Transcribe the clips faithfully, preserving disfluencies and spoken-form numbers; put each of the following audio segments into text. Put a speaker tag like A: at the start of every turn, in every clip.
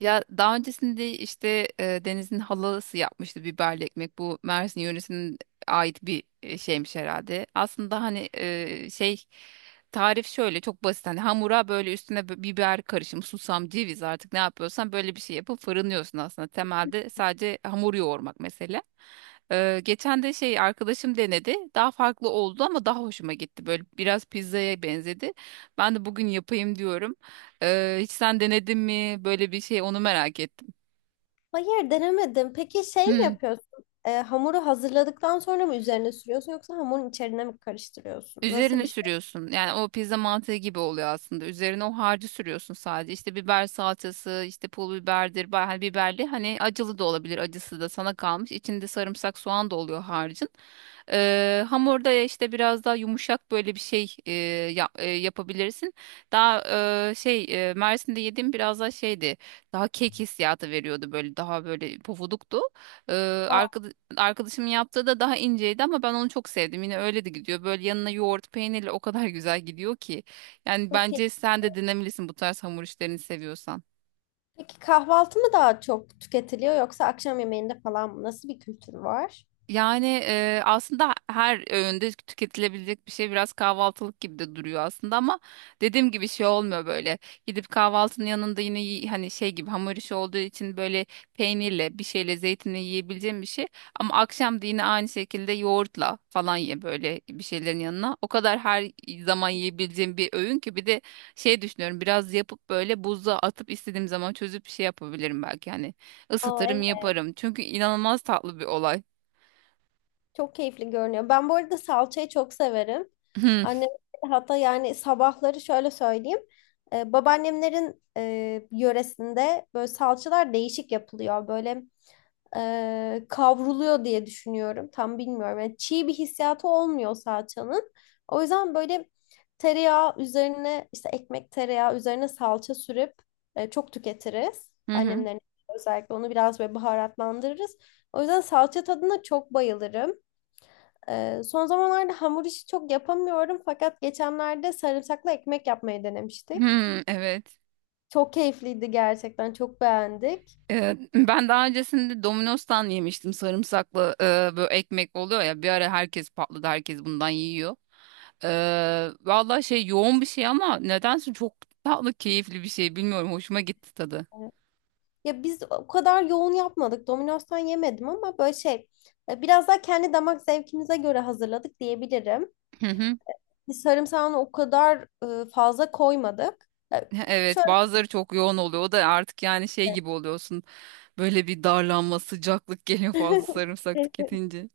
A: Ya daha öncesinde işte e, Deniz'in halası yapmıştı biberli ekmek. Bu Mersin yöresinin ait bir e, şeymiş herhalde. Aslında hani e, şey tarif şöyle çok basit. Hani hamura böyle üstüne bi- biber karışımı, susam, ceviz artık ne yapıyorsan böyle bir şey yapıp fırınlıyorsun aslında. Temelde sadece hamur yoğurmak mesela. E, geçen de şey arkadaşım denedi. Daha farklı oldu ama daha hoşuma gitti. Böyle biraz pizzaya benzedi. Ben de bugün yapayım diyorum. Ee, hiç sen denedin mi böyle bir şey, onu merak ettim.
B: Hayır, denemedim. Peki şey mi
A: Hmm.
B: yapıyorsun? Ee, hamuru hazırladıktan sonra mı üzerine sürüyorsun yoksa hamurun içerine mi karıştırıyorsun? Nasıl
A: Üzerine
B: bir şey?
A: sürüyorsun. Yani o pizza mantığı gibi oluyor aslında. Üzerine o harcı sürüyorsun sadece. İşte biber salçası, işte pul biberdir, ba- hani biberli. Hani acılı da olabilir, acısı da sana kalmış. İçinde sarımsak, soğan da oluyor harcın. Ee, hamurda ya işte biraz daha yumuşak böyle bir şey e, yap- e, yapabilirsin. Daha e, şey e, Mersin'de yediğim biraz daha şeydi. Daha kek hissiyatı veriyordu, böyle daha böyle pofuduktu. Ee,
B: Aa,
A: Arkadaşımın yaptığı da daha inceydi ama ben onu çok sevdim. Yine öyle de gidiyor. Böyle yanına yoğurt peynirle o kadar güzel gidiyor ki. Yani
B: çok iyi.
A: bence sen de denemelisin bu tarz hamur işlerini seviyorsan.
B: Peki kahvaltı mı daha çok tüketiliyor yoksa akşam yemeğinde falan mı? Nasıl bir kültür var?
A: Yani e, aslında her öğünde tüketilebilecek bir şey, biraz kahvaltılık gibi de duruyor aslında ama dediğim gibi şey olmuyor böyle. Gidip kahvaltının yanında yine yi- hani şey gibi hamur işi olduğu için böyle peynirle, bir şeyle, zeytinle yiyebileceğim bir şey. Ama akşam da yine aynı şekilde yoğurtla falan ye böyle bir şeylerin yanına. O kadar her zaman yiyebileceğim bir öğün ki, bir de şey düşünüyorum, biraz yapıp böyle buzluğa atıp istediğim zaman çözüp bir şey yapabilirim belki hani,
B: Aa,
A: ısıtırım
B: evet.
A: yaparım. Çünkü inanılmaz tatlı bir olay.
B: Çok keyifli görünüyor. Ben bu arada salçayı çok severim. Annem hatta yani sabahları şöyle söyleyeyim. Ee, babaannemlerin e, yöresinde böyle salçalar değişik yapılıyor. Böyle e, kavruluyor diye düşünüyorum. Tam bilmiyorum. Yani çiğ bir hissiyatı olmuyor salçanın. O yüzden böyle tereyağı üzerine işte ekmek tereyağı üzerine salça sürüp e, çok tüketiriz.
A: Hı hı.
B: Annemlerin özellikle onu biraz böyle baharatlandırırız. O yüzden salça tadına çok bayılırım. E, son zamanlarda hamur işi çok yapamıyorum fakat geçenlerde sarımsaklı ekmek yapmayı denemiştik.
A: Hmm, evet.
B: Çok keyifliydi gerçekten. Çok beğendik.
A: Ee, ben daha öncesinde Domino's'tan yemiştim sarımsaklı e, böyle ekmek oluyor ya, bir ara herkes patladı, herkes bundan yiyor. Ee, vallahi şey yoğun bir şey ama nedense çok tatlı, keyifli bir şey, bilmiyorum, hoşuma gitti tadı.
B: Evet. Ya biz o kadar yoğun yapmadık. Domino's'tan yemedim ama böyle şey e, biraz daha kendi damak zevkimize göre hazırladık diyebilirim.
A: Hı hı.
B: Biz sarımsağını o kadar e, fazla koymadık. Ya,
A: Evet,
B: şöyle.
A: bazıları çok yoğun oluyor, o da artık yani şey gibi oluyorsun, böyle bir darlanma, sıcaklık geliyor fazla sarımsak tüketince.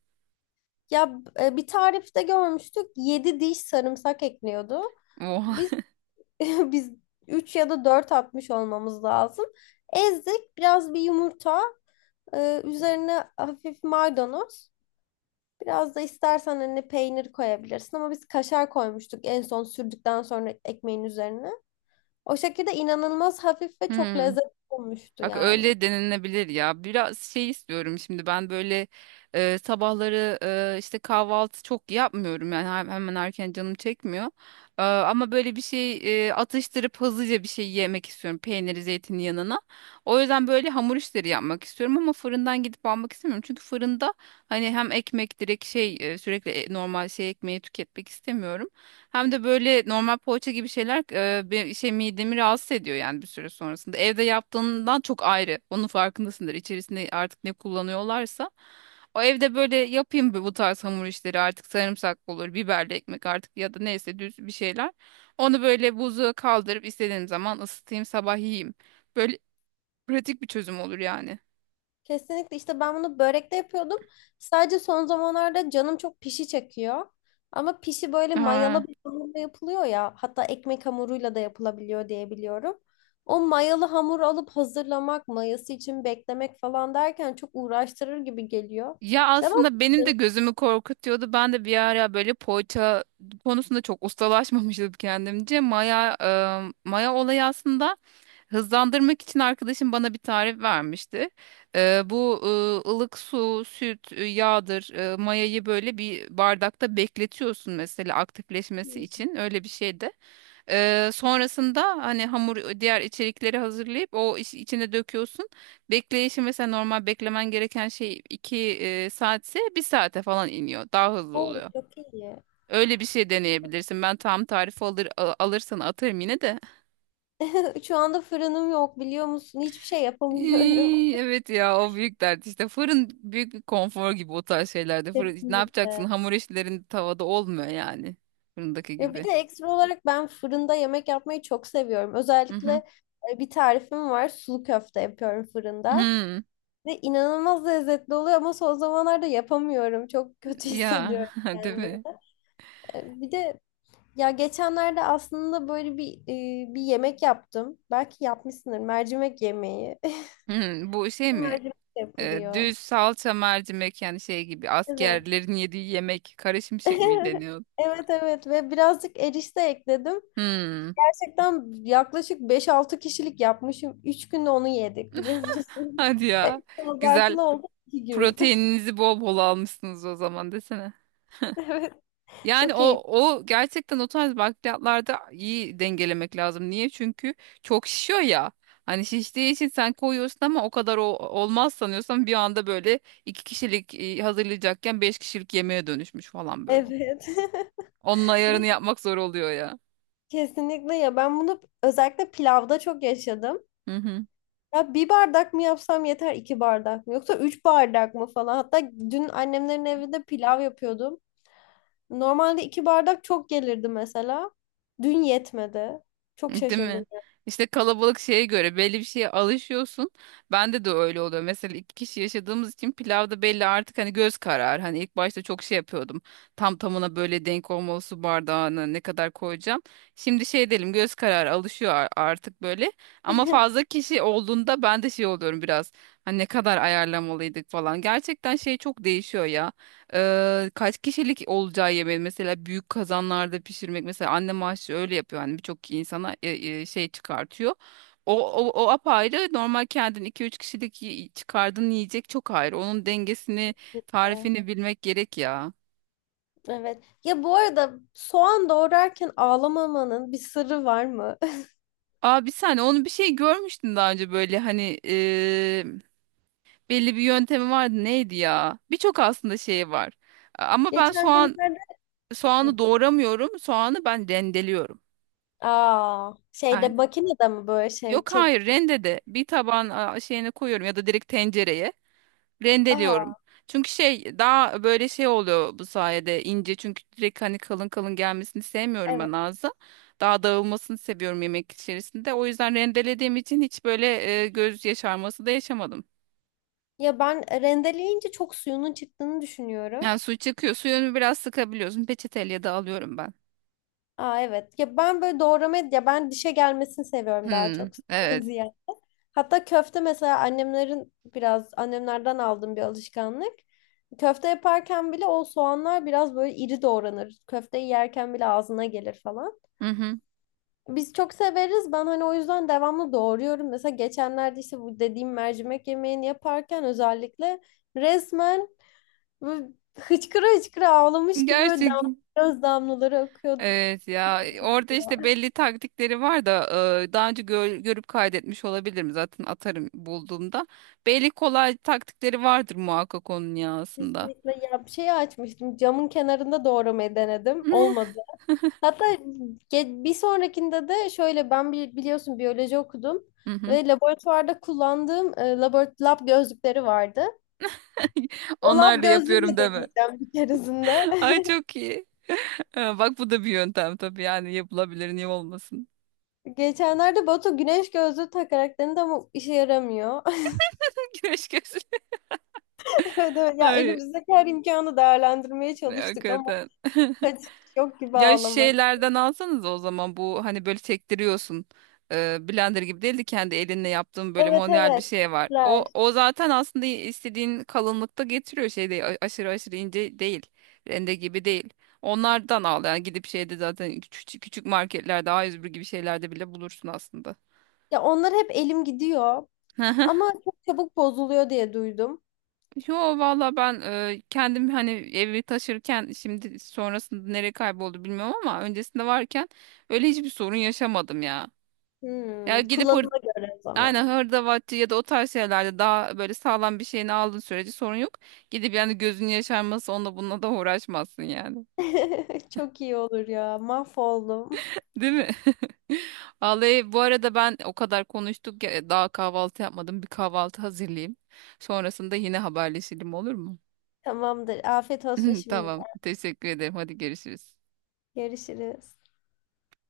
B: Ya, e, bir tarifte görmüştük, yedi diş sarımsak ekliyordu.
A: Oha.
B: Biz biz üç ya da dört atmış olmamız lazım. Ezdik biraz, bir yumurta, e, üzerine hafif maydanoz. Biraz da istersen hani peynir koyabilirsin ama biz kaşar koymuştuk en son, sürdükten sonra ekmeğin üzerine. O şekilde inanılmaz hafif ve çok
A: Hmm.
B: lezzetli olmuştu
A: Bak
B: yani.
A: öyle denilebilir ya. Biraz şey istiyorum şimdi ben, böyle e, sabahları e, işte kahvaltı çok yapmıyorum yani hem- hemen erken canım çekmiyor. E, ama böyle bir şey e, atıştırıp hızlıca bir şey yemek istiyorum, peyniri zeytinin yanına. O yüzden böyle hamur işleri yapmak istiyorum ama fırından gidip almak istemiyorum. Çünkü fırında hani hem ekmek direkt şey e, sürekli e, normal şey ekmeği tüketmek istemiyorum. Hem de böyle normal poğaça gibi şeyler e, be- şey midemi rahatsız ediyor yani bir süre sonrasında. Evde yaptığından çok ayrı. Onun farkındasındır. İçerisinde artık ne kullanıyorlarsa. O evde böyle yapayım bu bu tarz hamur işleri, artık sarımsak olur, biberli ekmek artık, ya da neyse düz bir şeyler. Onu böyle buzluğa kaldırıp istediğim zaman ısıtayım, sabah yiyeyim. Böyle pratik bir çözüm olur yani.
B: Kesinlikle, işte ben bunu börekte yapıyordum. Sadece son zamanlarda canım çok pişi çekiyor. Ama pişi böyle
A: Ha.
B: mayalı bir hamurla yapılıyor ya. Hatta ekmek hamuruyla da yapılabiliyor diye biliyorum. O mayalı hamur alıp hazırlamak, mayası için beklemek falan derken çok uğraştırır gibi geliyor.
A: Ya
B: Devam
A: aslında benim de
B: ediyorum.
A: gözümü korkutuyordu. Ben de bir ara böyle poğaça konusunda çok ustalaşmamıştım kendimce. Maya, e, maya olayı aslında, hızlandırmak için arkadaşım bana bir tarif vermişti. E, bu e, ılık su, süt, e, yağdır, e, mayayı böyle bir bardakta bekletiyorsun mesela aktifleşmesi için. Öyle bir şeydi. Ee, sonrasında hani hamur diğer içerikleri hazırlayıp o iç- içine döküyorsun. Bekleyişi mesela normal beklemen gereken şey 2 saatse bir saate falan iniyor. Daha hızlı
B: Oo,
A: oluyor.
B: çok iyi.
A: Öyle bir şey deneyebilirsin. Ben tam tarifi alır, a- alırsan atarım yine de.
B: Şu anda fırınım yok, biliyor musun? Hiçbir şey yapamıyorum.
A: İy, evet ya, o büyük dert işte. Fırın büyük bir konfor gibi o tarz şeylerde. Fırın, ne yapacaksın?
B: Kesinlikle.
A: Hamur işlerin tavada olmuyor yani. Fırındaki
B: Ya bir
A: gibi.
B: de ekstra olarak ben fırında yemek yapmayı çok seviyorum.
A: Hı
B: Özellikle
A: hı.
B: e, bir tarifim var. Sulu köfte yapıyorum fırında.
A: Hı.
B: Ve inanılmaz lezzetli oluyor ama son zamanlarda yapamıyorum. Çok kötü
A: Ya,
B: hissediyorum
A: değil
B: kendimi.
A: mi?
B: E, bir de ya geçenlerde aslında böyle bir e, bir yemek yaptım. Belki yapmışsındır. Mercimek yemeği.
A: Hı, bu şey mi?
B: Mercimek
A: Ee,
B: yapılıyor.
A: düz salça mercimek, yani şey gibi,
B: Evet.
A: askerlerin yediği yemek, kara şimşek mi deniyor?
B: Evet, evet ve birazcık erişte ekledim.
A: Hmm.
B: Gerçekten yaklaşık beş-altı kişilik yapmışım. Üç günde onu yedik, biliyor musun?
A: Hadi ya.
B: Evet,
A: Güzel.
B: abartılı oldu, iki gün.
A: Proteininizi bol bol almışsınız o zaman desene.
B: Evet.
A: Yani
B: Çok
A: o
B: keyifli.
A: o gerçekten o tarz bakliyatlarda iyi dengelemek lazım. Niye? Çünkü çok şişiyor ya. Hani şiştiği için sen koyuyorsun ama o kadar o, olmaz sanıyorsan bir anda böyle iki kişilik e, hazırlayacakken beş kişilik yemeğe dönüşmüş falan böyle.
B: Evet.
A: Onun
B: Ve
A: ayarını yapmak zor oluyor ya.
B: kesinlikle ya, ben bunu özellikle pilavda çok yaşadım.
A: Hı hı.
B: Ya bir bardak mı yapsam yeter, iki bardak mı yoksa üç bardak mı falan. Hatta dün annemlerin evinde pilav yapıyordum. Normalde iki bardak çok gelirdi mesela. Dün yetmedi. Çok
A: Değil
B: şaşırdım.
A: mi? İşte kalabalık şeye göre belli bir şeye alışıyorsun. Bende de öyle oluyor. Mesela iki kişi yaşadığımız için pilavda belli artık hani, göz karar. Hani ilk başta çok şey yapıyordum. Tam tamına böyle denk olmalı, su bardağını ne kadar koyacağım. Şimdi şey diyelim, göz kararı alışıyor ar- artık böyle. Ama fazla kişi olduğunda ben de şey oluyorum biraz. Hani ne kadar ayarlamalıydık falan. Gerçekten şey çok değişiyor ya. Eee, kaç kişilik olacağı yemeği mesela, büyük kazanlarda pişirmek mesela, annem aşçı öyle yapıyor hani, birçok insana e, e, şey çıkartıyor. O, o, o apayrı, normal kendin iki üç kişilik yi- çıkardığın yiyecek çok ayrı. Onun dengesini, tarifini bilmek gerek ya.
B: Evet. Ya bu arada soğan doğrarken ağlamamanın bir sırrı var mı?
A: Abi sen onu bir şey görmüştün daha önce, böyle hani eee, belli bir yöntemi vardı, neydi ya? Birçok aslında şey var. Ama ben
B: Geçen
A: soğan
B: günlerde,
A: soğanı doğramıyorum. Soğanı ben rendeliyorum.
B: aa, şeyde, makinede mi böyle şey
A: Yok,
B: çek.
A: hayır, rendede bir taban a, şeyini koyuyorum ya da direkt tencereye
B: Aa,
A: rendeliyorum. Çünkü şey daha böyle şey oluyor, bu sayede ince, çünkü direkt hani kalın kalın gelmesini sevmiyorum
B: evet.
A: ben ağza. Daha dağılmasını seviyorum yemek içerisinde. O yüzden rendelediğim için hiç böyle e, göz yaşarması da yaşamadım.
B: Ya ben rendeleyince çok suyunun çıktığını düşünüyorum.
A: Yani su çıkıyor. Suyunu biraz sıkabiliyorsun. Peçeteyle de alıyorum ben.
B: Aa, evet. Ya ben böyle doğramayı, ya ben dişe gelmesini seviyorum daha
A: Hmm,
B: çok, suyundan
A: evet.
B: ziyade. Hatta köfte mesela annemlerin, biraz annemlerden aldığım bir alışkanlık. Köfte yaparken bile o soğanlar biraz böyle iri doğranır. Köfteyi yerken bile ağzına gelir falan.
A: Hı hı.
B: Biz çok severiz. Ben hani o yüzden devamlı doğruyorum. Mesela geçenlerde işte bu dediğim mercimek yemeğini yaparken özellikle resmen böyle hıçkıra hıçkıra ağlamış gibi böyle
A: Gerçek.
B: dam göz damlaları akıyordu.
A: Evet ya, orada işte belli taktikleri var da e, daha önce gö- görüp kaydetmiş olabilirim, zaten atarım bulduğumda. Belli kolay taktikleri vardır muhakkak onun ya aslında.
B: Kesinlikle, ya bir şey açmıştım. Camın kenarında doğramayı denedim. Olmadı. Hatta ge- bir sonrakinde de şöyle, ben bir, biliyorsun, biyoloji okudum
A: Hı hı.
B: ve laboratuvarda kullandığım e, labor lab gözlükleri vardı. O lab
A: Onlarla yapıyorum
B: gözlüğüyle
A: deme.
B: deneyeceğim bir keresinde.
A: Ay, çok iyi. Ha, bak bu da bir yöntem tabii, yani yapılabilir, niye olmasın.
B: Geçenlerde Batu güneş gözlüğü takarak denedi ama işe yaramıyor.
A: Güneş gözlüğü.
B: Evet, evet. Ya
A: Ay,
B: elimizdeki her imkanı değerlendirmeye çalıştık ama
A: hakikaten.
B: kaçış yok gibi,
A: Ya
B: ağlamak.
A: şeylerden alsanız o zaman, bu hani böyle sektiriyorsun. Ee, blender gibi değil de kendi elinle yaptığın böyle
B: Evet,
A: manuel bir
B: evet.
A: şey var. O
B: Teşekkürler.
A: o zaten aslında istediğin kalınlıkta getiriyor, şey değil, a- aşırı aşırı ince değil. Rende gibi değil. Onlardan al yani, gidip şeyde zaten, küçük küçük marketlerde, A yüz bir gibi şeylerde bile bulursun aslında.
B: Ya onlar hep elim gidiyor ama çok çabuk bozuluyor diye duydum.
A: Yo, valla ben e, kendim hani evi taşırken şimdi sonrasında nereye kayboldu bilmiyorum, ama öncesinde varken öyle hiçbir sorun yaşamadım ya. Ya
B: Hmm,
A: gidip,
B: kullanıma göre o
A: aynen,
B: zaman.
A: hırdavatçı ya da o tarz şeylerde daha böyle sağlam bir şeyini aldığın sürece sorun yok. Gidip yani, gözün yaşarması, onunla bununla da uğraşmazsın yani.
B: Çok iyi olur ya. Mahvoldum.
A: Değil mi? Vallahi bu arada, ben o kadar konuştuk ya, daha kahvaltı yapmadım. Bir kahvaltı hazırlayayım. Sonrasında yine haberleşelim, olur mu?
B: Tamamdır. Afiyet olsun şimdi.
A: Tamam. Teşekkür ederim. Hadi görüşürüz.
B: Görüşürüz.